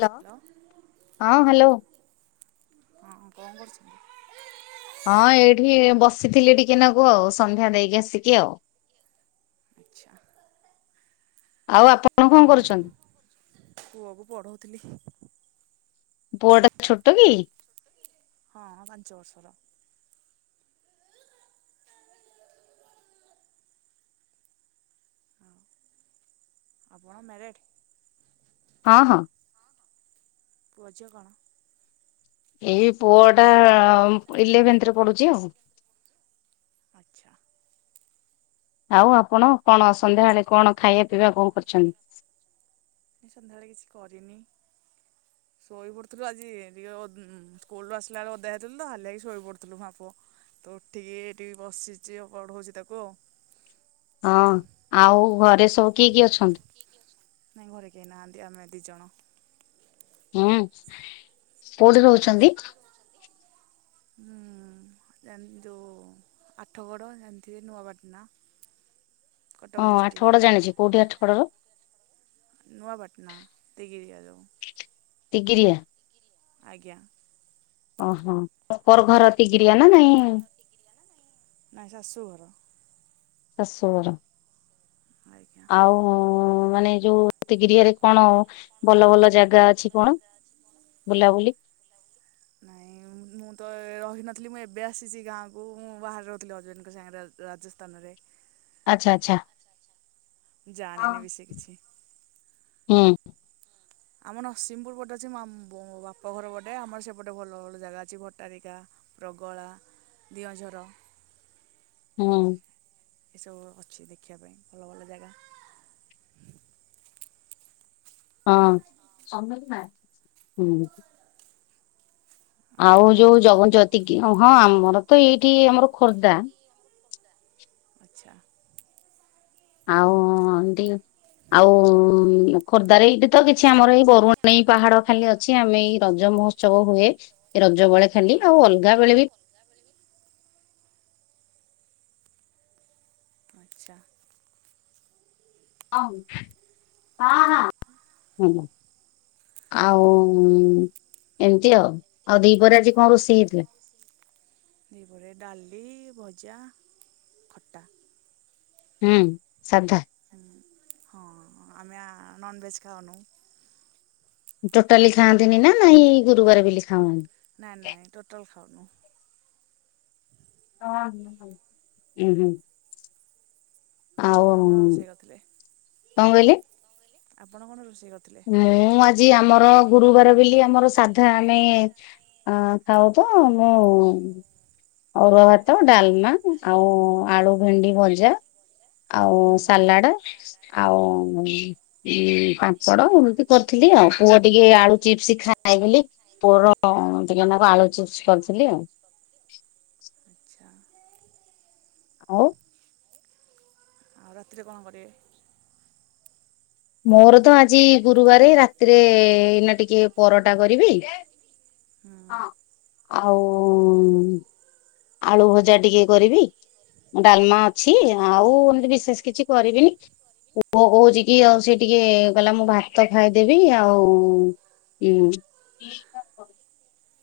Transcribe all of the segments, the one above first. Hello hello ହଁ hello. ହଁ କଣ କରୁଛନ୍ତି? ହଁ ଏଇଠି ବସିଥିଲି ଟିକେନାଗୁ ଆଉ ସନ୍ଧ୍ୟା ଦେଇକି ଆସିକି ଆଉ ଆଚ୍ଛା ଆଉ ଆପଣ କଣ କରୁଚନ୍ତି? ପୁଅକୁ ପଢଉଥିଲି ପୁଅଟା ଛୋଟ କି? ହଁଁ ପାଞ୍ଚବର୍ଷର। ହଁ ଆପଣ ମ୍ୟାରେଟ୍? ହଁ ହଁ। ପୁଅ ଝିଅ କଣ? ଏଇ ପୁଅଟା ଇଲେଭେନ୍ଥ ରେ ପଢୁଛି ଆଉ ଆଚ୍ଛା। ଆଉ ଆପଣ କଣ ସନ୍ଧ୍ୟାବେଳେ କଣ ଖାଇବା ପିଇବା କଣ କରିଛନ୍ତି? ସନ୍ଧ୍ୟାବେଳେ କିଛି କରିନି [unintelligible] ଶୋଇ ପଡିଥିଲୁ ଆଜି ଟିକେ ସ୍କୁଲରୁୁ ଆସିଲା ବେଳେ ଓଦା ହେଇଥିଲୁ ତ ହାଲିଆ ହେଇକି ଶୋଇପଡିଥିଲୁ ମା ପୁଅ ତ ଉଠିକି ଏଠି ବସିଛି ଆଉ ପଢ଼ଉଚି ତାକୁ ଆଉ ହଁ ଆଉ ଘରେ ସବୁ କିଏ କିଏ ଅଛନ୍ତି? କିଏ କିଏ ଅଛନ୍ତି ନାଇଁ ଘରେ କେହି ନାହାନ୍ତି ଆମେ ଦି ଜଣ ହୁଁ କୋଉଠି ରହୁଛନ୍ତି? ହୁଁ ଯୋଉ ଆଠଗଡ଼ ଜାଣିଥିବେ ନୂଆପାଟନା ହଁ ଆଠଗଡ ଜାଣିଛି କୋଉଠି ଆଠଗଡର ନୂଆପାଟନା ଦିଗି ଦିଗା ଯୋଉ ଦିଗିରିଆ ଆଜ୍ଞା। ଓହୋ ପ୍ରପର ଘର ତିଗିରିଆ ନା ନାଇଁ ନାଇଁ ଶାଶୁଘର ଶାଶୁଘର ଆଜ୍ଞା ଆଉ ହଁ ମାନେ ଯୋଉ ତିଗିରିଆରେ କଣ ଭଲ ଭଲ ଜାଗା ଅଛି କଣ? ବୁଲାବୁଲି ନାଇଁ ମୁଁ ତ ରହିନଥିଲି ମୁଁ ଏବେ ଆସିଛି ଗାଁକୁ ମୁଁ ବାହାରେ ରହୁଥିଲି ହଜବେଣ୍ଡଙ୍କ ସାଙ୍ଗରେ ରାଜସ୍ଥାନରେ। ଆଚ୍ଛା ଆଚ୍ଛା। ଜାଣିନି ଏ ବିଷୟରେ କିଛି ହୁଁ। ଆମର ନରସିଂହପୁର ଗୋଟେ ଅଛି ମାମ ବାପ ଘର ଗୋଟେ ଆମର ସେପଟେ ଭଲ ଭଲ ଜାଗା ଅଛି ଭଟ୍ଟାରିକା ପ୍ରଗଳା, ଦିଅଁଝର ହୁଁ। ଏସବୁ ଅଛି ଦେଖିବା ପାଇଁ ଭଲ ଭଲ ଜାଗା ହଁ [unintelligible] ହୁଁ। ଆଉ ଯୋଉ ଜଗଜତି କି ହଁ ଆମର ତ ଏଇଠି ଆମର ଖୋର୍ଦ୍ଧା ଆଚ୍ଛା। ଆଉ ଡ଼ି ଆଉ ଖୋର୍ଦ୍ଧାରେ ଏଇଠି ତ କିଛି ଆମର ଏଇ ବରୁଣେଇ ପାହାଡ ଖାଲି ଅଛି ଆମେ ଏଇ ରଜମଉଜ ଉଛବ ହୁଏ ରଜ ବେଳେ ହଁ ଖାଲି ଆଉ ହଁ ଅଲଗା ବେଳେ ବି ଆଚ୍ଛା ହଁ ହଁ। ଆଉ ଏମିତି ଆଉ ଆଉ ଦିପରେ ଆଜି କଣ ରୋଷେଇ ହେଇଥିଲା? ଦିପରେ ଡାଲି, ଭଜା ଖଟା। ହୁଁ ସାଧା ଉଁ ହଁ ଆମେ ଆ ନନଭେଜ ଖାାଉନୁ। ଟୋଟାଲି ଖାଆନ୍ତିନି ନା ନାଇଁ ଗୁରୁବାର ବୋଲିି ଖାାଉନ ନା ନା ଟୋଟାଲ ଖାଉନୁ। ଉଁ ହୁଁ। ଆଉ ଆପଣ କଣ ରୋଷେଇ କରିଥିଲେ କଣ କହିଲେ? ଆପଣ କଣ ରୋଷେଇ କରିଥିଲେ? ମୁଁ ଆଜି ଆମର ଗୁରୁବାର ବଲି ଆମର ସାଧା ଆମେ ଆ ଖାଉତ ମୁଁ ଅରୁଆ ଭାତ, ଡାଲମା, ଆଉ ଆଳୁ ଭେଣ୍ଡି ଭଜା। ଆଉ ହୁଁ ସାଲାଡ, ଆଉ ପା ପଡ ଏମିତି କରିଥିଲି ଆଉ ପୁଅ ଟିକେ ଆଳୁ ଚିପ୍ସ ଖାଏ ବଲି ପୁଅର ଟିକେ ନାକୁ ଆଳୁ ଚିପ୍ସ କରିଥିଲି ଆଉ ଆଚ୍ଛା। ହଉ ଆଉ ରାତିରେ କଣ କରିବେ? ମୋର ତ ଆଜି ଗୁରୁବାର ରାତିରେ ଏଇନା ଟିକେ ପରଟା କରିବି। ହୁଁ ଆଉ ଆଳୁ ଭଜା ଟିକେ କରିବି। ଡାଲମା ଅଛି ଆଉ ଏିମିତି ବିଶେଷ କିଛି କରିବିନି ପୁଅ କହୁଛି କି ଆଉ ସେ ଟିକେ କହିଲା ମୁଁ ଭାତ ଖାଇଦେବି ଆଉ ହୁଁ [inaudible]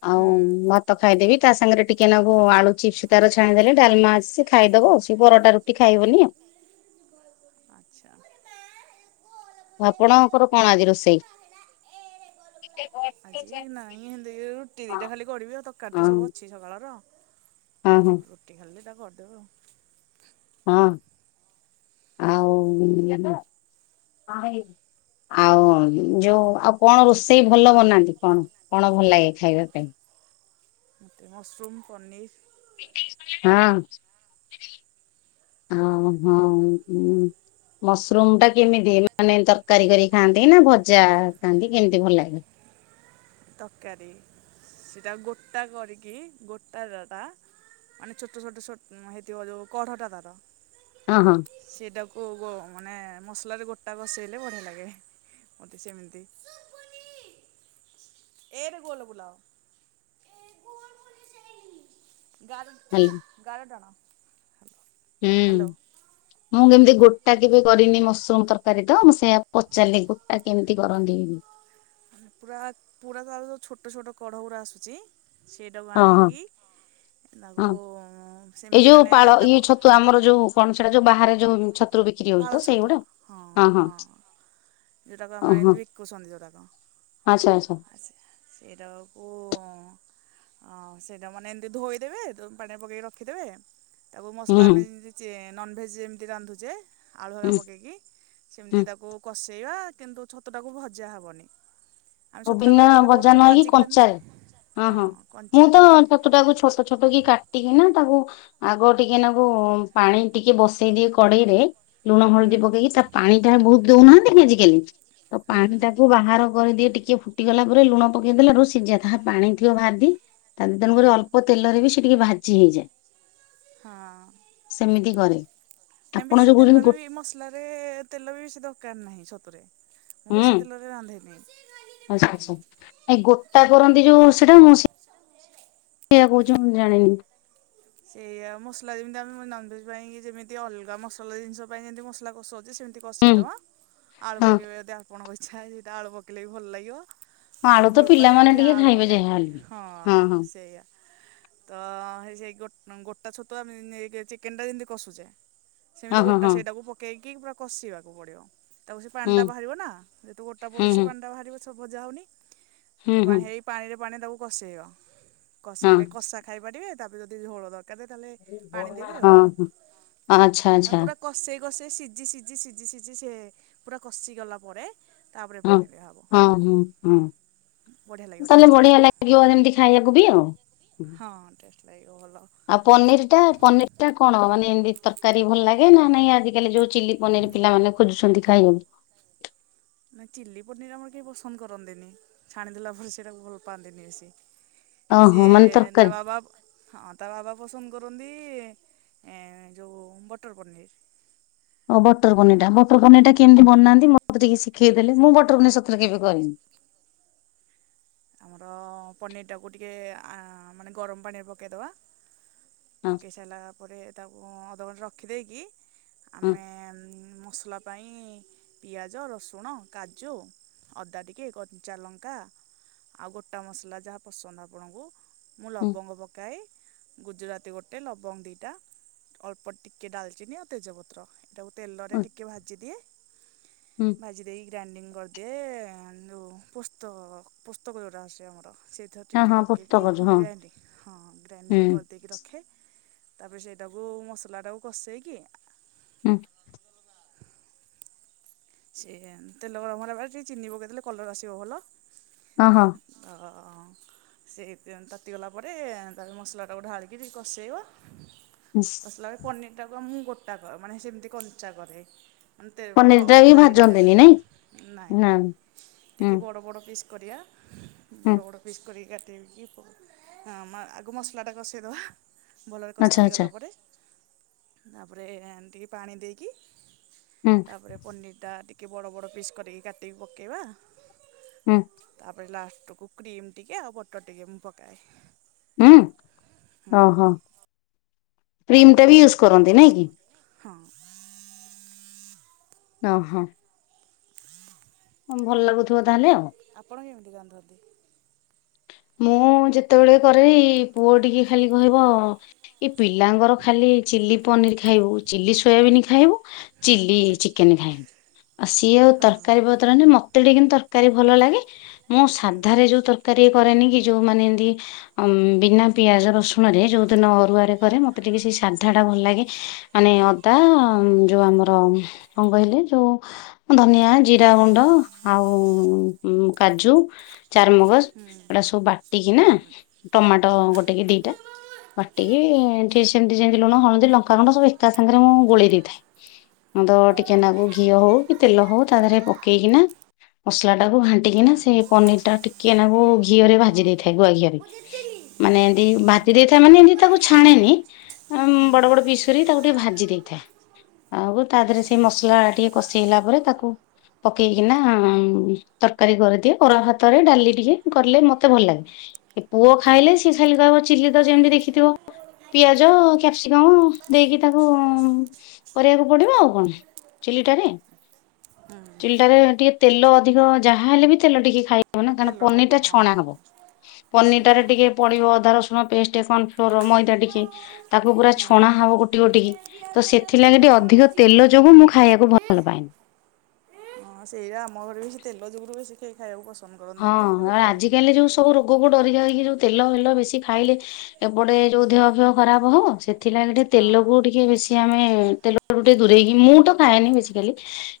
ଆଉ ହୁଁ ଭାତ ଖାଇଦେବି ତା ସାଙ୍ଗରେ ଟିକେ ନାଗୁ ଆଳୁ ଚିପ୍ସ ତାର ଛାଣିଦେଲେ ଡାଲମା ଅଛି ଖାଇଦବ ସେ ପରଟା ରୁଟି ଖାଇବନି ଆଉ। ଆଛା। ଆପଣଙ୍କର କଣ ଆଜି ରୋଷେଇ? ଏଇ ନାଇଁ ଏତି ରୁଟି ହଁ ଦିଟା ଖାଲି କରିବି ଆଉ ତରକାରୀ ତ ସବୁ ଅଛି ସକାଳର। ହୁଁ ହୁଁ। ରୁଟି ଖାଲି ଦିଇଟା କରିଦେବ। ହଁ ଆଉ ଆଉ ଯୋଉ ଆଉ କଣ ରୋଷେଇ ଭଲ ବନାନ୍ତି କଣ? କଣ ଭଲ ଲାଗେ ଖାଇବା ପାଇଁ? ମସରୁମ୍, ପନିର୍। ହଁ ହଁ ହଁ ହୁଁ। ମସରୁମଟା କେମିତି ମାନେ ତରକାରୀ କରି ଖାଆନ୍ତି ନା ଭଜା ଖାଆନ୍ତି କେମିତି ଭଲ ଲାଗେ? ତରକାରୀ ସେଇଟା ଗୋଟା କରିକି ଗୋଟା ଟା ମାନେ ଛୋଟ ଛୋଟ ଛୋଟ୍ ହେଇ ଥିବ ଯୋଉ କଢଟା ତାର ହଁ ହଁ। ସେଟାକୁ ମାନେ ବ ମସଲାରେ ଗୋଟା କଷେଇଲେ ବଢିଆ ଲାଗେ ମତେ ସେମିତି। ଏରେ ଗୋଲ ବୁଲାଅ। ଗାର ହା ଗାର ଟାଣ। ହୁଁ। ହ୍ୟାଲୋ ମୁଁ କେମିତି ଗୋଟା କେବେ କରିନି ମସରୁମ୍ ତରକାରୀ ତ ମୁଁ ସେଇୟା ପଚାରିଲି ଗୋଟା କେମିତି କରନ୍ତିିନି? ପୁରା ପୁରା ତାର ଯୋଉ ଛୋଟ ଛୋଟ କଢଉରା ଆସୁଚି ସେଇଟାକୁ ହଁ ହଁ ଆଣିକି ହଁ ତାକୁ ଏଇ ସେମିତି ଯୋଉ ମାନେ ପାଳ ଇଏ ତାକୁ ଛତୁ ଆମର ଯୋଉ କଣ ସେଇଟା ଯୋଉ ବାହାରେ ଯୋଉ ଛ ପାଳ ଛତୁ ହଁ ହଁ। ଯୋଉଟାକୁ ଆମେ ଓହୋ ଏମିତି ବିକୁଚନ୍ତି ଯୋଉରାକ ଆଚ୍ଛା ଆଚ୍ଛା ଆ। [unintelligible] ସେଇଟାକୁ ଉଁ ଅଁ ସେଇଟା ମାନେ ଏମିତି ଧୋଇଦେବେ ଦୋ ପାଣିରେ ପକେଇକି ରଖିଦେବେ। ତାକୁ ହୁଁ ମସଲା ହୁଁ ଆମେ ଯେମିତି ଚେ ନନଭେଜ୍ ଯେମିତି ରାନ୍ଧୁଚେ। ଆଳୁ ହେରିକା ହୁଁ ପକେଇକି ହୁଁ। ସେମିତି ତାକୁ କଷେଇବା କିନ୍ତୁ ଛତୁଟାକୁ ଭଜା ହବନି। ଆମେ ଓ ଛତୁଟାକୁ ବିନା ଯେତେବେଳେ ଭଜା କରୁଚେ ନ ହେଇକି ଭାଜିକି ଯେମିତି କଞ୍ଚାରେ ହଁ ମୁଁ ତ କଞ୍ଚାରେ। ଛତୁଟାକୁ ଛୋଟ ଛୋଟ କି କାଟିକିନି ତାକୁ ଆଗ ଟିକେ ନାଗୁ ପାଣି ଟିକେ ବସେଇ ଦିଏ କଡେଇରେ। ଲୁଣ ହୁଁ ହଳଦୀ ପକେଇକି ତା ପାଣିଟା ବହୁତ ଦଉନାହାନ୍ତି କି ଆଜିକାଲି। ତ ହୁଁ ପାଣିଟାକୁ ବାହାର କରିଦିଏ ଟି କେ ଫୁଟିଗଲା ପରେ ଲୁଣ ପକେଇ ଦେଲାରୁ ସିଜା [unintelligible] ତାହା ପାଣିଥିବ ଭାର ଦି ତାକୁ ହୁଁ ତେଣୁକରି ଅଳ୍ପ ତେଲରେ ବି ସେ ଟିକେ ଭାଜି ହେଇଯାଏ। ହଁ ସେମିତି କରେ ନାଇଁ ଆପଣ ବେଶୀ ଯୋଉ କହୁଛନ୍ତି ଗୋ ତେଲରେ ବି ମ ସଲାରେ ତେଲ ବି ବେଶୀ ଦରକାର ନାହିଁ ଛତୁରେ। ମୁଁ ହୁଁ ବେଶୀ ତେଲରେ ରାନ୍ଧେନି। ଆଚ୍ଛା ଆଚ୍ଛା ଏ ଗୋଟା କରନ୍ତି ଯୋଉ ସେଟା ମ ସେଇଆ କୋହୁଚି ମୁଁ ଜାଣନି। ସେଇୟା ମସଲା ଯେମିତି ଆମେ ନନଭେଜ୍ ପାଇଁ କି ଯେମିତି ଅଲଗା ମସଲା ଜିନିଷ ପାଇଁ ଯେମତି ମସଲା କଷଉଚେ ସେମିତି ବସେଇ ହୁଁ ଦବା ଆଳୁ ହଁ। ପକେଇବେ ଯଦି ଆପଣଙ୍କ ଇଛା। ଦିଇଟା ଆଳୁ ପକେଇଲେ ବି ଭଲ ଲାଗିବ। ହଁ ମୋ ଆଳୁ ପୁଅ ତ ଭଲପାଏ ପିଲାମାନେ ସେଥିପାଇଁ ଟିକେ ଆଳୁ ଖାଇବେ ପକାଏ ଯାହା ହେଲେ ବି। ହଁ ସେଇୟା। ତ ହେଇ ସେଇ ଗୋ-ଗୋଟା ଛତୁ ଆମେ ଯେମିତି ନେଇ [unintelligible] ଚିକେନ ଟା ଯେମିତି କଷୁଚେ। ହଁ ସେମିତି ହଁ ଗୋଟା ହଁ ସେଇଟାକୁ ପକେଇକି ପୁରା କଷିବାକୁ ପଡିବ। ତାପରେ ସେଇ ପାଣିଟା ହୁଁ ବାହାରିବ ନା ଯେହେତୁ ଗୋଟା ହୁଁ ପଡୁଚି ହୁଁ ପାଣିଟା ବାହାରିବ ସେ ଭଜା ହଉନି ତ ହୁଁ ପା ହୁଁ ହେଇ ପାଣିରେ ପାଣିରେ ତାକୁ କଷେଇବ ହଁ। କଷେଇଲେ କଷା ଖାଇ ପାରିବେ ତାପରେ ଯଦି ଝୋଳ କେତେ ଢାଲେ ପାଣି ଦେବେ ଆଉେ ହଁ ମା ହଁ ଆଚ୍ଛା [unintelligible] ଆଚ୍ଛା ନେ ପୁରା କଷେଇ କଷେଇ ସିଝି ସିଝି ସିଝି ସିଝି ସେ ପୁରା କଷି ଗଲା ପରେ ତାପରେ ହଁ। ପାଣି ଦିଆହବ। ହଁ ହଁ ହଁ ବଢିଆ ଲାଗିବ ତାହେଲେ ଟେଷ୍ଟ ବଢିଆ ଲାଗିବ ଯେମିତି ଖାଇବାକୁ ବି ଆଉ। ହଁ ଟେଷ୍ଟ ଲାଗିବ ଭଲ। ଆଉ ପନିର ଟା ପନିର ଟା କଣ ମାନେ ଏମିତି ତରକାରୀ ଭଲ ଲାଗେ ନା ନାଇଁ ଆଜିକାଲି ଯୋଉ ଚିଲି ପନିର ପିଲାମାନେ ଖୋଜୁଛନ୍ତି ଖାଇମୁ। ନା ଚିଲି ପନିର ଆମର କେହି ପସନ୍ଦ କରନ୍ତିନି ଛାଣିଦେଲା ପରେ ସେଇଟାକୁ ଭଲ ପାଆନ୍ତିନି ବେଶୀ। ଓହୋ ସିଏ ମାନେ ତରକାରୀ। ଢ଼ାବା ବାବୁ। ହଁ ତା ବାବା ପସନ୍ଦ କରନ୍ତି ଯେଉଁ ବଟର ପନିର୍। ଓ ବଟର ପନିର ଟା ବଟର ପନିର ଟା କେମତି ବନାନ୍ତି ମୋତେ ଟିକେ ଶିଖେଇ ଦେଲେ ମୁଁ ବଟର ପନିର ସତରେ କେବେ କରିନି। ଆମର ପନିର ଟାକୁ ଟିକେ ଆ- ମାନେ ଗରମ ପାଣିିରେ ପକେଇଦବା। ହଁ ପକେଇ ସାରିଲା ପରେ ତାକୁ ଅଧଘଣ୍ଟେ ରଖିଦେଇକି ହଁ ଆମେ ମସଲା ପାଇଁ ପିଆଜ, ରସୁଣ, କାଜୁ, ଅଦା ଟିକେ କଞ୍ଚା ଲଙ୍କା ଆଉ ଗୋଟା ମସଲା ଯାହା ପସନ୍ଦ ଆପଣଙ୍କୁ ମୁଁ ହଁ ଲବଙ୍ଗ ପକାଏ। ଗୁଜୁରାତି ଗୋଟେ ଲବଙ୍ଗ ଦୁଇଟା ଅଳ୍ପ ଟିକଏ ଡାଲଚିନି ଆଉ ତେଜପତ୍ର। ତାକୁ ତେଲରେ ହଁ ଟିକେ ଭାଜିଦିଏ। ଭାଜି ଦେଇ ଗ୍ରାଣ୍ଡିଙ୍ଗ କରିଦିଏ ଯୋଉ ପୋସ୍ତ ପୋସ୍ତକ ଯୋଉଟା ଆସେ ଆମର। ସେଇଥିରେ ହଁ ଟିକେ ହଁ ପୋସ୍ତ ପକେଇକି କରୁଛୁ ମୁଁ ହଁ। ଗ୍ରାଇଣ୍ଡିଙ୍ଗ ହଁ ଗ୍ରାଇଣ୍ଡିଙ୍ଗ ହୁଁ କରିଦେଇକି ରଖେ। ତାପରେ ସେଇଟାକୁ ମସଲାଟାକୁ କଷେଇକି ହୁଁ। ସେ ତେଲ ଗରମ ହେଲା ପରେ ଟିକେ ଚିନି ପକେଇଦେଲେ କଲର ଆସିବ ଭଲ। ହଁ ହଁ। ଅ ସେଇ ତେଲ୍ ତାତିଗଲା ପରେ ତାରେ ମସଲାଟାକୁ ଢାଳିକି କଷେଇବ। ହୁଁ। ଲାଏ ପନିରଟାକୁ ମୁଁ ଗୋଟା କ ମାନେ ସେମିତି କଞ୍ଚା କରେ ମାନେତେ ପନିର ଖ ଟା ବି ଭାଜେନି ଭାଜନ୍ତିନି ତେଲରେ ନାଇଁ ନାଇଁ ନା ହୁଁ ଟିକେ ବଡ଼ ବଡ଼ ପିସ୍ କରିବା ହୁଁ ବଡ଼ ବଡ଼ ପିସ୍ କରିକା କରଦେଇକି ଆଗ ମସଲା ଟା କଷେଇଦବା। ଭଲରେ କଷି ଆଚ୍ଛା ଆଚ୍ଛା ହେଇଗଲା ପରେ ତାପରେ ଟିକେ ପାଣି ଦେଇକି ହୁଁ। ତାପରେ ପନିରଟା ଟିକିଏ ବଡ଼ ବଡ଼ ପିସ୍ କଟିକି କାଟିକି ପକେଇବା। ହୁଁ ତାପରେ ଲାଷ୍ଟକୁ କ୍ରିମ୍ ଟିକେ ଆଉ ବଟର ଟିକେ ମୁଁ ପକାଏ। ହୁଁ ହୁଁ ଓହୋ କ୍ରିମ ଟା ବି ୟୁଜ କରନ୍ତି ନାଇଁ କି? ହଁ। ଓଁ ହଁ। ଭଲ ଲାଗୁଥିବ ତାହେଲେ ଆଉ? ଆପଣ କେମିତି ରାନ୍ଧନ୍ତି? ମୁଁ ଯେତେବେଳେ କରେ ଏଇ ପୁଅ ଟିକେ ଖାଲି କହିବ ଏ ପିଲାଙ୍କର ଖାଲି ଚିଲି ପନିର ଖାଇବୁ ଚିଲ୍ଲିି ସୋୟାବିନ୍ ଖାଇବୁ। ଚିଲି ଚିକେନ ଖାଇବୁ ସିଏ ଆଉ ହଁ ହୁଁ ତରକାରୀ ପତର ହେନେ ମ। ତେଟିକେ କିନ୍ତୁ ତରକାରୀ ଭଲ ଲାଗେ ମୁଁ ହୁଁ। ହୁଁ ହଁ। ସାଧାରେ ଯୋଉ ତରକାରୀ କରେନି କି ଯୋଉ ମାନେ ଏମତି। ବିନା ପିଆଜ ରସୁଣରେ ଯେଉଁଦିନ ଅରୁଆରେ କରେ ମୋତେ ଟିକିଏ ସେ ସାଧାଟା ଭଲ ଲାଗେ। ମାନେ ଅଦା ଯୋଉ ଆମର କଣ କହିଲେ ଯୋଉ। ଧନିଆ, ଜିରା ଗୁଣ୍ଡ ଆଉ କାଜୁ ଚାରମଗଜ୍ ଏଇଟା ସବୁ ବାଟିକି ନା ହୁଁ ହୁଁ ଟମାଟୋ ଗୋଟେ କି ଦିଟା ବାଟିକି କି ସେମିତି ଯେମିତି ଲୁଣ, ହଳଦୀ, ଲଙ୍କାଗୁଣ୍ଡ ସବୁ ଏକା ସାଙ୍ଗାରେ ମୁଁ ଗୋଳେଇ ଦେଇଥାଏ। ତ ଟିକେ ନାକୁ ଘିଅ ହଉ କି ତେଲ ହଉ ତା ଦେହରେ ପକେଇକିନା ମସଲା ଟାକୁ ଘା ବଟିକିନା ସେ ପନିର୍ ଟା ଟିକିଏ ନାକୁ ଘିଅରେ ଭାଜି ଦେଇଥାଏ ଗୁଆ ଘିଅରେ ମାନେ ଏମ୍ତି ଭାଜି ଦେଇଥାଏ ମାନେ ଏମିତି ତାକୁ ଛାଣେନି ବଡ ବଡ ପିସ୍ କରି ତାକୁ ଟିକେ ଭାଜି ଦେଇଥାଏ ଆଉ ତା ଦେହେରେ ଆଚ୍ଛା ସେଇ ମସ୍ଲା ଟିକେ କଷେଇ ହେଲା ପରେ ତାକୁ ପକେଇକିନା ତର୍କାରୀ କରିଦିଏ ଗରମ୍ ଭାତରେ ଡାଲି ଟିକେ କଲେ ମତେ ଭଲ୍ ଲାଗେ ଏ ପୁଅ ଖାଇଲେ ସିଏ ଖାଲି କହିବ ଚିଲି ତ ଯେମିତି ଦେଖିଥିବ ପିଆଜ, କ୍ୟାପ୍ସିକମ୍ ଦେଇକି ତାକୁ କରିବାକୁ ପଡିବ ଆଉ କଣ। ଚିଲିଟାରେ ଚିଲିଟାରେ ଟିକେ ତେଲ ଅଧିକ ଯାହା ହେଲେ ବି ତେଲ ଟିକେ ଖାଇ ହ ନା କାରଣ ତେଲ ହବ ପନିର୍ ଟା ଛଣା ହଁ ହବ ପନିର୍ ଟାରେ ସେଇଆ। ଟିକେ ପଡିବ ଅଦା ରସୁଣ ପେଷ୍ଟେ ଙ୍କଫ୍ଲୋର୍, ମଇଦା ହୁଁ। ଟିକେ ତାକୁ ପୁରା ଛଣା ହବ ଗୋଟି ଗୋଟିକି ତ ସେଥିଲାଗି ଟିକେ ଅଧିକ ତେଲ ଯୋଗୁ ମୁଁ ଖାଇବାକୁ ଭଲ ପାଏନି। ହଁ ସେଇୟା ଆମ ଘରେବି ସେଇ ତେଲ ଯୁଗୁରୁ ବେଶୀ କେହି ଖାଇବାକୁ ପସନ୍ ହଁ କରନ୍ତିନି ତ ମୁଁ କେବେ ଆଉ କରେନି। ଆଜିକାଲି ଯୋଉ ସବୁ ରୋଗକୁ ଡରି ଯାଇକି ଯୋଉ ତେଲ ଫେଲ ବେଶି ଖାଇଲେ ଏପଟେ ଯୋଉ ଦେହ ଫେହ ଖରାପ ହବ ସେ ଥିଲାଗି ଟିକେ ତେଲକୁ ହଁ ଟିକେ ବେଶୀ ଆମେ ତେଲୁ ଟିକେ ଦୂରେଇକି ମୁଁ ତ ଖାଏନି ବେଶୀ ଖାଲି।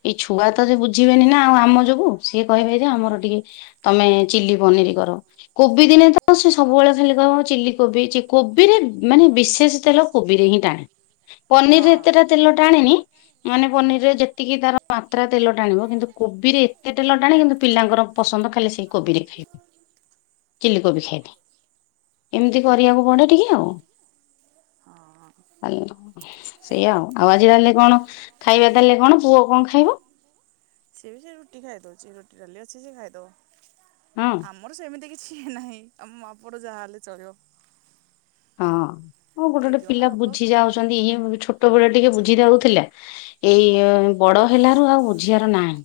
ଏଇ ହୁଁ ହୁଁ ଛୁଆତ ଥରେ ବୁଝିବେନି ନା ଆଉ ଆମ ଯୋଗୁ ସିଏ କହିବେ ଯେ ଆମର ଟିକେ ତମେ ଚିଲି ପନିରି କର। କୋବି ଦିନେତ ସେ ସବୁବେଳେ ଖାଲି କହିବ ଚିଲି କୋବିଚି କୋବିରେ ମାନେ ବିଶେଷେ ତେଲ କୋବିରେ ହିଁ ଟାଣେ ହଁ। ପନିର୍ ରେ ଏତେଟା ତେଲ ଟାଣେନି ମାନେ ପନିର୍ ରେ ଯେତିକି ତାର ମାତ୍ରା ତେଲ ଟାଣିବ କିନ୍ତୁ କୋବିରେ ଏତେ ତେଲ ଟାଣେ କିନ୍ତୁ ପିଲାଙ୍କର ପସନ୍ଦ ଖାଲେ ସେଇ କୋବିରେ ଥାଏ। ଚିଲି କୋବି ଖାଇବି ଏମିତି ହୁଁ କରିବାକୁ ପଡେ ଟିକେ ଆଉ। ଅହଁ। [unintelligible] ସେଇଆ ଆଉ ଆଉ ଆଜି ତାହେଲେ କଣ ଖାଇବା ତାହେଲେ କଣ ପୁଅ କଣ ଖାଇବ? ସିଏବି ସେଇ ରୁଟି ଖାଇଦଉଚି ରୁଟି, ଡାଲି ଅଛି ସେ ହଁ ଖାଇଦବ। ଆମର ସେମିତି କିଛି ନାହିଁ ଆମ ମା ପୁଅର ଯାହା ହେଲେ ଚଳିବ। ହଁ ହଁ ଗୋଟେ ଦି ଗୋଟେ ଜଣ ପିଲା ଲୋକ ବୁଝି ଯାଉ ଚନ୍ତି ଇଏ ଛୋଟ ବେଳ ଟିକେ ବୁଝି ଯାଉଥିଲା ଏଇ ହୁଁ ଇଏ ବଡ଼ ହେଲାରୁ ଆଉ ବୁଝିବାରୁ ନାହିଁ।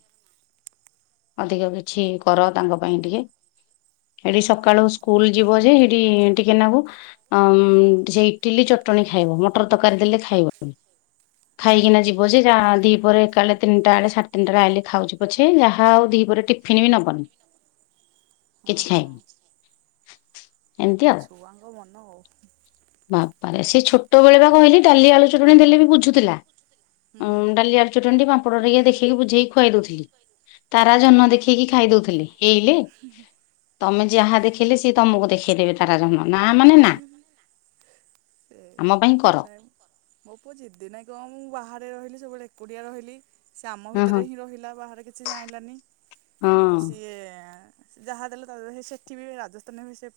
ଅଧିକ କିଛି କର ତାଙ୍କ ପାଇଁ ଟିକେ ଏଠି ସକାଳୁ ହଁ ସ୍କୁଲ୍ ଯିବ ଯେ ହେଇଠି ଟିକେ ନାକୁ ଆମ୍ ସେ ଇଟିଲି ଚଟଣୀ ଖାଇବ ମଟର୍ ତର୍କାରୀ ଦେଲେ ଖାଇବନି ହୁଁ। ଖାଇକିନା ଯିବ ଯେ ଯାହା ଦି ପରେ କାଳେ ତିନ୍ଟା ବଳେ ସାଢେ ତିନ୍ଟା ଆଇଲେ ଖାଉଚି ପଛେ ଯାହା ଆଉ ଦି ପହରେ ଟିଫିନି ବି ନବନି କିଛି ନାହିଁ। ହଁ ଏମିତି ଆଉ। ଛୁଆଙ୍କ ମନଓ ବାପାରେ ସେ ଛୋଟ ବେଳେ ବା କହିଲି ଡାଲି ଆଳୁ ଚଟଣି ଦେଲେ ବି ବୁଝୁଥିଲା ହୁଁ ଉଁ ଡାଲି ଆଳୁ ଚଟଣି ଟିକେ ପାପଡ଼ ଟିକେ ଦେଖିକି ବୁଝେଇିଖୁଆଇ ଦଉଥିଲି ତାରା ଜନ୍ହ ଆଜ୍ଞା। ଦେଖେଇକି ଖାଇ ଦଉଥିଲି ଇଲେ ତମେ ଯାହା ଦେଖେଇଲେ ସିଏ ତମକୁ ଦେଖେଇଦେବେ ତାରା ଜନ୍ହ ନା ମାନେ ନା ସେଇଆ ଆମ ପାଇଁ କ ନାଇଁ ମୋ ପୁଅ ଯିଦି ନାଇଁ କଣ ମୁଁ ବାହାରେ ରହିଲି ସବୁବେଳେ ଏକୁଟିଆ ରହିଲି। ସେ ଆମ ହଁ ହଁ ଭିତରେ ହିଁ ରହିଲା ବାହାରେ କିଛି ଜାଣିଲାନି ତ ହଁ। ସିଏ ଯାହା ଦେଲେ ତାହା ସେଠି ବି ରାଜସ୍ଥାନରେ ବି ସେ